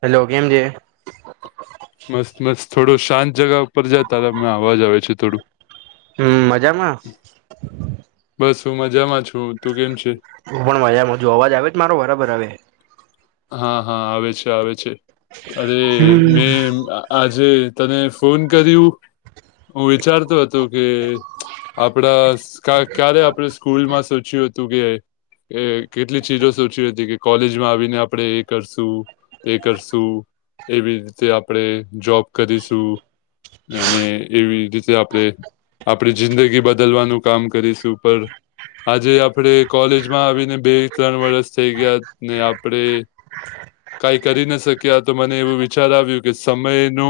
Hello કેમ છે મસ્ત મસ્ત થોડું શાંત જગા ઉપર જતા રહો અમે અવાજ આવે છે થોડું હમ મજામાં બસ હું મજામાં છું તું કેમ છે હું પણ મજામાંજું અવાજ આવે જ મારો બરાબર આવે હા હા આવે છે આવે છે અરે મેં આજે તને ફોન કર્યું હું વિચારતો હતો કે આપડા ક્યારે આપણે સ્કૂલમાં સોચ્યું હતું કે એ કેટલી ચીજો સોચી હતી કે કોલેજમાં આવીને આપડે એ કરશું તે કરશું એવી રીતે આપણે જોબ કરીશું અને એવી રીતે આપણે આપણી જિંદગી બદલવાનું કામ કરીશું ઉપ આજે આપડે કોલેજમાં આવીને બે ત્રણ વરષ થઈ ગયા ને આપડે કઈ કરી ના શક્યા તો મને એવું વિચાર આવ્યું કે સમય ન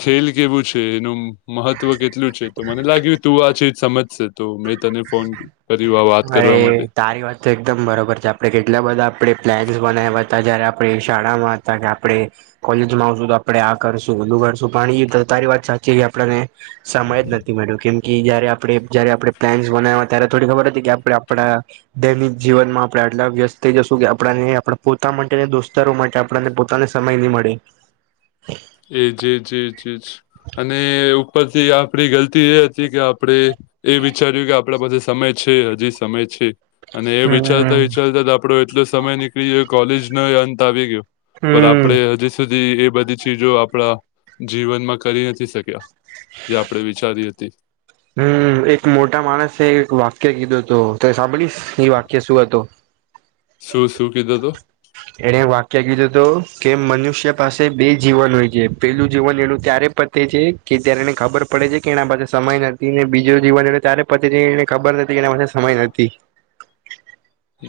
ખેલ કેવું છે એનું મહત્વ કેટલું છે તો મને લાગ્યું તું આ છેજ સમજશે તો મેં તને ફોન કર્યું આ વાત કરવા અરે માટે તારી વાત એકદમ બરોબર છે આપડણે કેટલા બધા આપણે પ્લાન્સ બનાવ્યા હતા જયારે આપણે શાળામાં હતા કે આપડણે કોલેજમાં આવશું તો આપડે આ કરશું બધું કરશું પણ એ તારી વાત સાચી છે આપડને સમય જ નથી મળ્યો કેમ કે જયારે આપડે જયારે આપડે પ્લાન્સ બનાવ્યા ત્યારે થોડી ખબર હતી કે આપણે આપણા દૈનિક જીવનમાં આપણે આટલા વ્યસ્ત થઈ જશું કે આપ આપ પોતા માટે દોસ્તારો માટે આપણને પોતાને સમય નહી મળે એ જી જી જી જ અને ઉપરથી આપડી ગલતી એ હતી કે આપડે એ વિચાર્યું કે આપણા પાસે સમય છે હજી સમય છે અને એ હમ વિચારતા વિચારતા જ આપડો એટલો સમય નીકળી ગયો કોલેજ ન અંત આવી ગયો પણ હમ આપડે હજી સુધી એ બધી ચીજો આપણા જીવનમાં કરી નથી શક્યા જે આપણે વિચારી હતી હમ એક મોટા માણસે એક વાક્ય કીધું હતું તો સાંભળીશ એ વાક્ય શું હતું શું શું કીધું તો એણે વાક્ય કીધું હત કે મનુષ્ય પાસે બે જીવન હોય છે પેલું જીવન એનુંું ત્યારે પ તે છે કે ત્યારે એને ખબર પડે છે કે એના પાસે સમય નથી ને બીજો જીવન ત્યારે પછીને ખબર નથી એના પાસે સમય નથી હ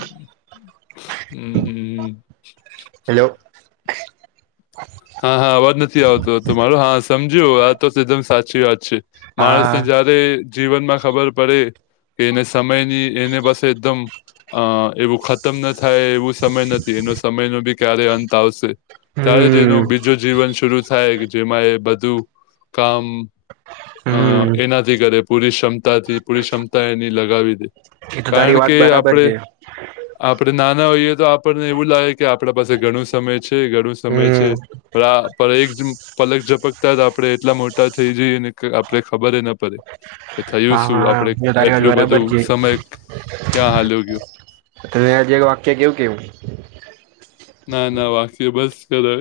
હમ હમ હ હેલોલો હા હા અવાજ નથી આવતો હતો મારો હા સમજ્યું આ તો એકદમ સાચી વાત છે માણસને હા જારે જીવન માં ખબર પડે કે એને સમય ની એને બસે એકદમ અ એવું ઉતમ ન થાય એવું સમય નથી એનો સમય ન બી ક્યારે અંત આવશે ત્યારે જે ન હમ બીજો જીવન શરુ થાય કે જેમાં એ બધું કામ અ હમ એનાથી કરે પૂરી ક્ષમતાથી પૂરી ક્ષમતા એની લગાવી દે એ તો તારી કારણ વાત કે બરાબર આપડે છે આપડણે નાના હોઈએ તો આપણને એવું લાગે કે આપડા પાસે ઘણું સમય છે ઘણું સમય છે હમ પણ એક પલક ઝપકતા જ આપડે એટલા મોટા થઈ જઈએ ને આપડે ખબરડ એ થયું હા શું હા આપડે એ તો તારી વાત એટલું બરાબર બધું છે સમય ક્યાં હાલ્યો ગયો ત આ જે વાક્ય કેવું કેવું ના ના વાગસી બસ કરવે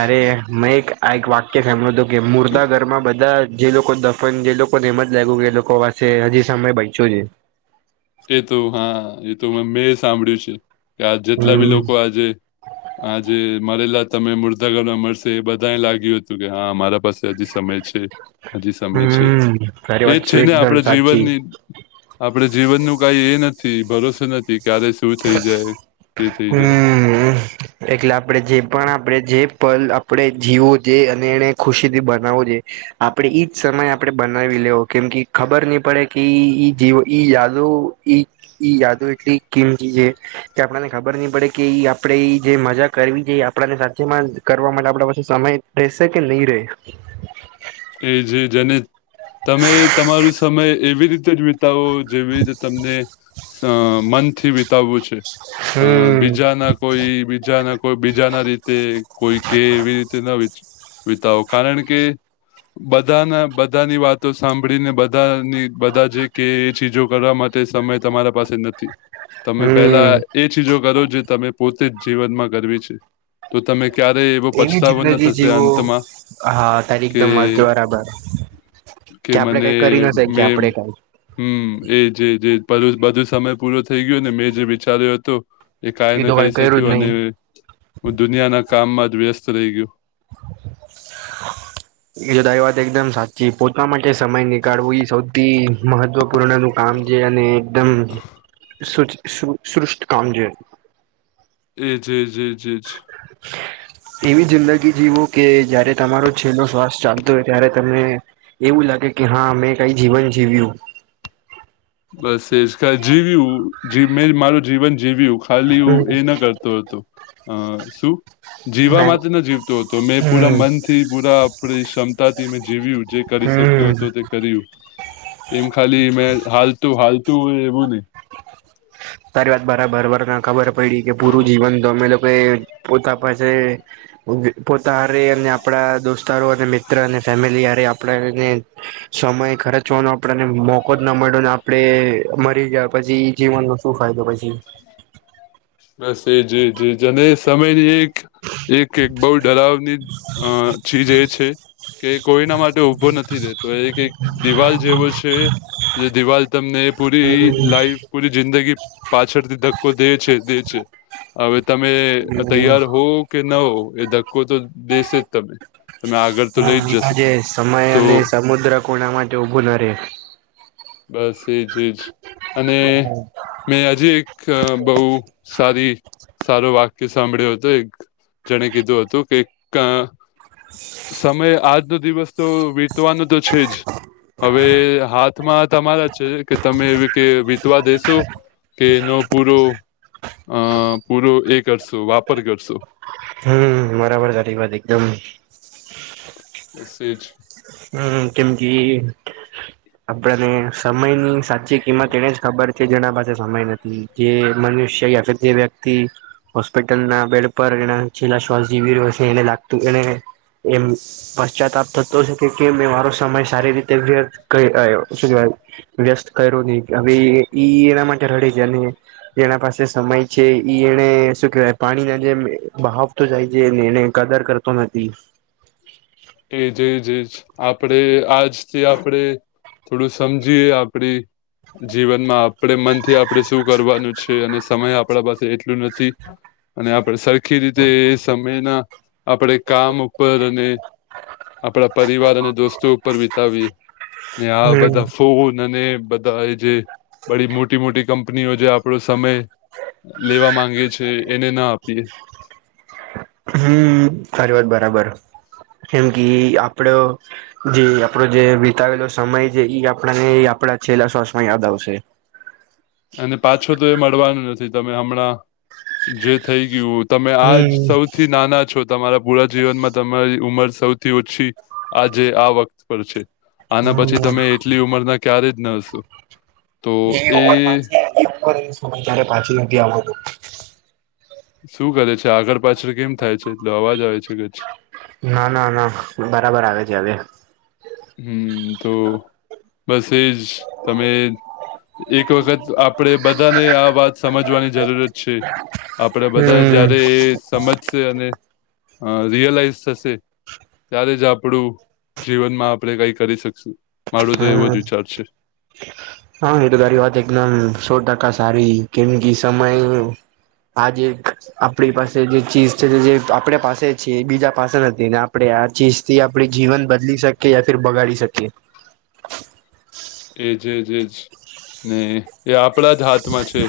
અરે મેં એક આ એક વાક્ય સાભ્યું હતું કે મુર્દા ઘરમાં બધા જે લોકો દફન જે લોકોને એમ જ લાગ્યું કે એ લોકો પાસે હજી સમય બચ્યો છે એ તો હા એ તો મેં સાંભળ્યું છે કે આ જેટલા બી હમ લોકો આજે આજે મળરેલા તમે મુર્દાાગરમાં મળશે એ બધા લાગ્યું હતું કે હા મારા પાસે હજી સમય છે હજી સમય છે હમ તારી એજ વાત છે ને એકદમ આપણે સાચી જીવનની આપડે જીવન નું કઈ એ નથી ભરોસો નથી તે ક્યારે શું થઈ જાય કે થઇ જાય હમ એટલે આપણે જે પણ આપણે જે પલ આપણે જીવો જે અને એને ખુશી થી બનાવો જોઈ આપડણે એઈજ સમય આપણે બનાવી લેવ કેમ કે ખબર નહી પડે કે જીવ ઈ યાદો ઈ યાદો એટલી કિંમતી છે કે આપણને ખબર નહી પડે કે આપણેે જે મજા કરવી છેઈ આપને સાથેમાં કરવા માટે આપણા પાસે સમય રહેશે કે નહીં રહે એ જેજને તમે તમારું સમય એવી રીતે જ તા જેવીી તમને મનથી વિતાવવું છે અ હમ બીજા ના કોઈ બીજ બીજા કોઈ બીજા ના રીતે કોઈ કે એવી રીતે ના વિતાવો કારણ કે બધાના બધાની વાતો સાંભળીને બધાની બધા જે કે એ ચીજો કરવા માટે તે સમય તમારા પાસે નથી તમે પહેલા હમ એ ચીજો કરો જે તમે પોતે જ જીવનમાં કરવી છે તો તમે ક્યારે એવો એવી પછતાવો ન જિંદગી થશે જીવો અંતમાં. હા તારી કે એકદમ વાત બરાબર કે આપડે કઈ કરી ના શકી કે મેં આપડે કઈ. હમ એ એ એ બધું સમય પૂરું થઈ ગયો ને મેં જે વિચાર્યો હતું એ કાઈ ન તો કઈ કહી કર્યું શક્યું જ અને નહી હું દુનિયાના કામમાં જ વ્યસ્ત રહી ગયું. [inaudible] એ જો તારી એ વાત એકદમ સાચી પોતા માટે સમય નીકાળવો એ સૌથી મહત્વપૂર્ણનું કામ છે અને એકદમ શૃષ્ટ કામ છે. એજ, એજ, એજ, એજ. એવી જિંદગી જીવો કે જયારે તમારો છેલ્લો શ્વાસ ચાલતો હોય ત્યારે તને એવું લાગે કે હા મેં કાઈ જીવન જીવ્યું. બસ એજ જીવ્યું મે મારું જીવન જીવ્યું ખાલી હું હમ એ ના કર તો હતો અ શું? જીવવા માટે ન જીવતો હતો મેં પૂરા હમ મનથી પૂરા આપણી ક્ષમતાથી મેં જીવ્યું જે કરી શક હમ હતો તે કર્યું એમ ખાલી મે હાલતું હાલતું હોય એવું નહીં. તારી વાત બરાબર વર ખબર પડી કે પૂરું જીવન તો અમે લોકો પોતા પાસે પોતા હારે અને આપડા દોસ્તારો અને મિત્ર અને ફેમિલી હારે આપણાને સમય ખર્ચવાનો આપડને મોકો જ ના મળ્યોને આપણે મરી ગયા પછી જીવન શું ફાયદો પછી? બસ એજ, એજ, એજ અને સમયની એક એક એક બહું ડરાવની અ ચીજ એ છે કે કોઈના માટે ઉભો નથી રહેેતો એક દિવાલ જેવો છે જે દિવાલ તમને પૂરી હમ લાઈફ પૂરી જિંદગી પાછળથી ધક્કો દે છે દે છે. હવે તમે હમ તૈયાર હો કે ન હો ધક્કો તો દેસે જ તમે તમે આગળ તો લઈ હમ જ જશે આજે સમય તો અને સમુદ્ર કોના માટે ઉભું ન રહે. બસ એજ એજ અને મેં આજે એક બહું સારી સારું વાક્ય સાંભળ્યું હતો એક જેણે કીધું હતું કે ક સમય આજનો દિવસ તો વીતવાનો તો છે જ હવે હાથ માં તમારા છે કે તમે એવી કે વિતવા દેશો કે એનો પૂરો અ પૂરો એ કરશો વાપર કરશો. હમ બરાબર તારી વાત એકદમ. બસ એજ. હમ કેમ કે આપડને સમયની સાચી એમાં તેને જ ખબર છે જેના પાસે સમય નથી જે મનુષ્ય યા જે વ્યક્તિ હોસ્પિટલના બેડ પર એ છેલ્લા શ્વાસ જીવી રહ્યો છે એને લાગતું એને એમ પશ્ચાતાપ થતો છે. કે કે મેં મારો સમય સારી રીતે વ્યર્થ કરીયો શુ વ્યસ્ત કર્યો નહીં હવે ઈ એના માટે રડે છે અને એના પાસે સમય છે એને શું કેહેવાય પાણીના જે બાવ તો જાય છેે એને કદર કરતો નથી. એજ એજ એજ આપડે આજથી આપડે થોડું સમજીએ આપડી જીવનમાં. આપણે મનથી આપણે શું કરવાનું છે અને સમય આપણા પાસે એટલું નથી અને આપણે સર આખી રીતે સમયના આપણે કામ ઉપર અને આપણા પરિવાર અને દોસ્તો ઉપર વિતાવી ને આ હમ બધા [unintelligible] અને બધા એ જે બડી મોટી મોટી કંપનીઓ જે આપણો સમય લેવા માંગે છે એને ના આપીએ. હમ તારી વાત બરાબર કેમ કે આપડ જે આપડો જે વિતાવેલો સમય છે આપણાને આપડા છેલ્લા શ્વાસમાં યાદ આવશે. અને પાછો તો, એ મળવાનું નથી તમે હમણાં જે થઈ ગયું તમે આ હમ્મ સૌથી નાના છો, તમારા પૂરા જીવનમાં તમારી ઉંમર સૌથી ઓછી આજે આ વખત પર છે. આના પછી તમે હમ્મ એટલી ઉંમરના ક્યારે જ, ન હશો તો એ કરે સમય ત્યારે પાછી નથી આવતોું શું કરે છે આગળ પાછળ કેમ થાય છે. એટલે અવાજ આવે છે કચ્છ ના, ના, ના બરાબર આવે છે હવે હમ તો બસજ તમે. એક વખત આપણેે બધાને. આ વાત સમજવાની જરૂરત છે. આપણે બધાને હમ્મ. જયારે એ, સમજશે અને. અ રિયલાઈઝ થશે ત્યારે જ આપણું જીવનમાં આપડે કઈ કરી શકશું મારોું તો એવો જ હમ્મ વિચાર છે. હા એ તો તારી વાત એકદમ સો, ટકા સારી કેમ કે સમય હાજ આપણી પાસે જે ચીજ છે, જે આપે પાસે છે એ બીજા પાસે નથી ને આપડે આ ચીજ થી આપડી જીવન બદલી શકીએ યા ફર બગાડી શકીએ એજજ એજ ને એ આપ આપડા જ હાથમાં છે.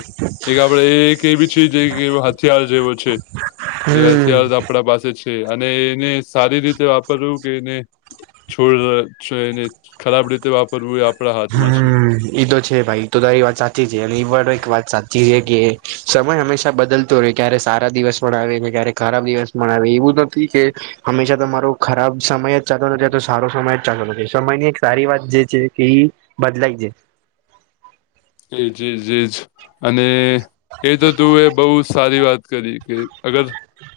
એક આપડે એવી છેી હથિયાર જેવો છે. જે હમ્મ. હથળથ આપણા પાસે છે. અને એને સારી રીતે વાપરવું કે એને છોડ એને ખરાબ રીતે વા પર હમ ઈ તો છે ભાઈ તો તારી વાત સાચી છે. અને એવા એક વાત સાચી છે. કે સમય હંમેશા બદલતો રહે ક્યારે સારા દિવસ મળાવ છે. જ્યારે ખરાબ દિવસ મ આવે એવું નથી કે હંમેશા તમારો ખરાબ સમય જ ચાલતો નથી તો સારો સમય જ ચાલતો નથી સમયની એક સારી વાત જે છે કે બદલાય જ એ જી, જીજ અને એ તો, તું એ બહુ સારી વાત કરી કે અગર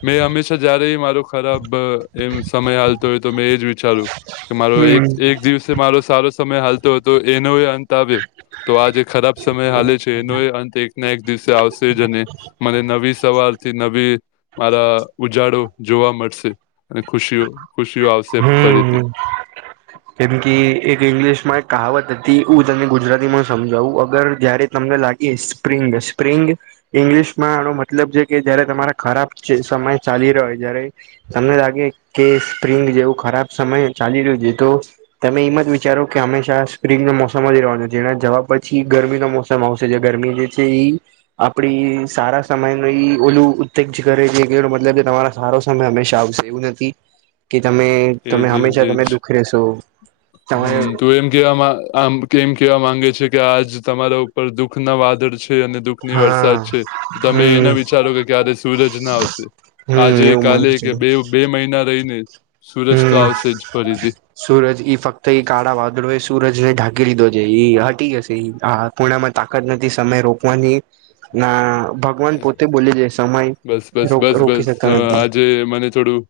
મેં હંમેશા જ્યારે મારો ખરાબ એમ સમય હાલ તો, તો મેં એ જ વિચાર્યું કે મારો એક હમ એક દિવસ મારો સારો સમય ચાલતો હતો એનો અંત આવ્યો તો આજ ખરાબ સમય હાલે છે એનો અંત એક, ના એક દિવસે આવશે જ અને મને નવી સવાર થી, નવી મારા ઉજાડો જોવા મળશે, અને ખુશીઓ ખુશીઓ આવશે હમ્મ ફરીથી હ કેમ કે એક ઇંગ્લિશ માં એક કહાવત હતી હું તમને ગુજરાતી માં સમજાવું અગર જયારે તમને લાગે. એ સ્પ્રિંગ, સ્પ્રિંગ ઈંગ્લિશમાંનો મતલબ છે. કે જયારે તમારા ખરાબ સમય ચાલી રહ્યો જય્યારે તમને લાગે, કે સ્પ્રિંગ જેવું ખરાબ સમયે ચાલી રો દીધુ તમે એમ જ વિચારો કે હંમેશા સ્પ્રિંગનો મોસમ, જ રહવાનો જેના જવાબ પછી ગરમીનો મોસમ સમ આવશે જે, ગરમી જે છે ઈ આપડી સારા સમયની ઓલું ઉત્તેજ, કરે જે એનો મતલબ જે તમારા સારો સમય હંમેશા આવશે, એવું નથી કે તમે એ તમે જે હંમેશા જે તમે જ દુઃખ રેશો. હમ, તો એમ કેવામા આમ કેમ કેવા માંગે છે. કે આજ તમારા ઉપર દુઃખના વાદળ છે અને દુઃખ ની હા વરસાદ છે, તમે હમ એના વિચારો કે ક્યારે સૂરજના આવશે હમ આજે એવું કાલે માનું છે કે બેવ બે મહિના રહીને સૂરજ તો હમ આવશે જ ફરીથી. સૂરજ ઈ ફક્ત ઈ, કાળા વાદળોએ સૂરજ જેને ઢાંકી લીધો જે, ઈ હટી ગીયો શે ઈ આ આપૂણામાં તાકત નથી સમય રો વાની ના ભગવાન પોતે બોલે જે સમય રો રોકી શકાય નથી. જોયે મને થોડું,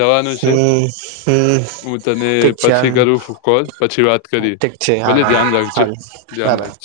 જવાનું છે હમ, હમ હું તને ઠીક છે હાલ, પછી કરું કોલ પછી વાત કરીએ ઠીક છે, ભલે હારુ ધ્યાન હારુ રાખજે હારુ બબ ધ્યાન રાખજે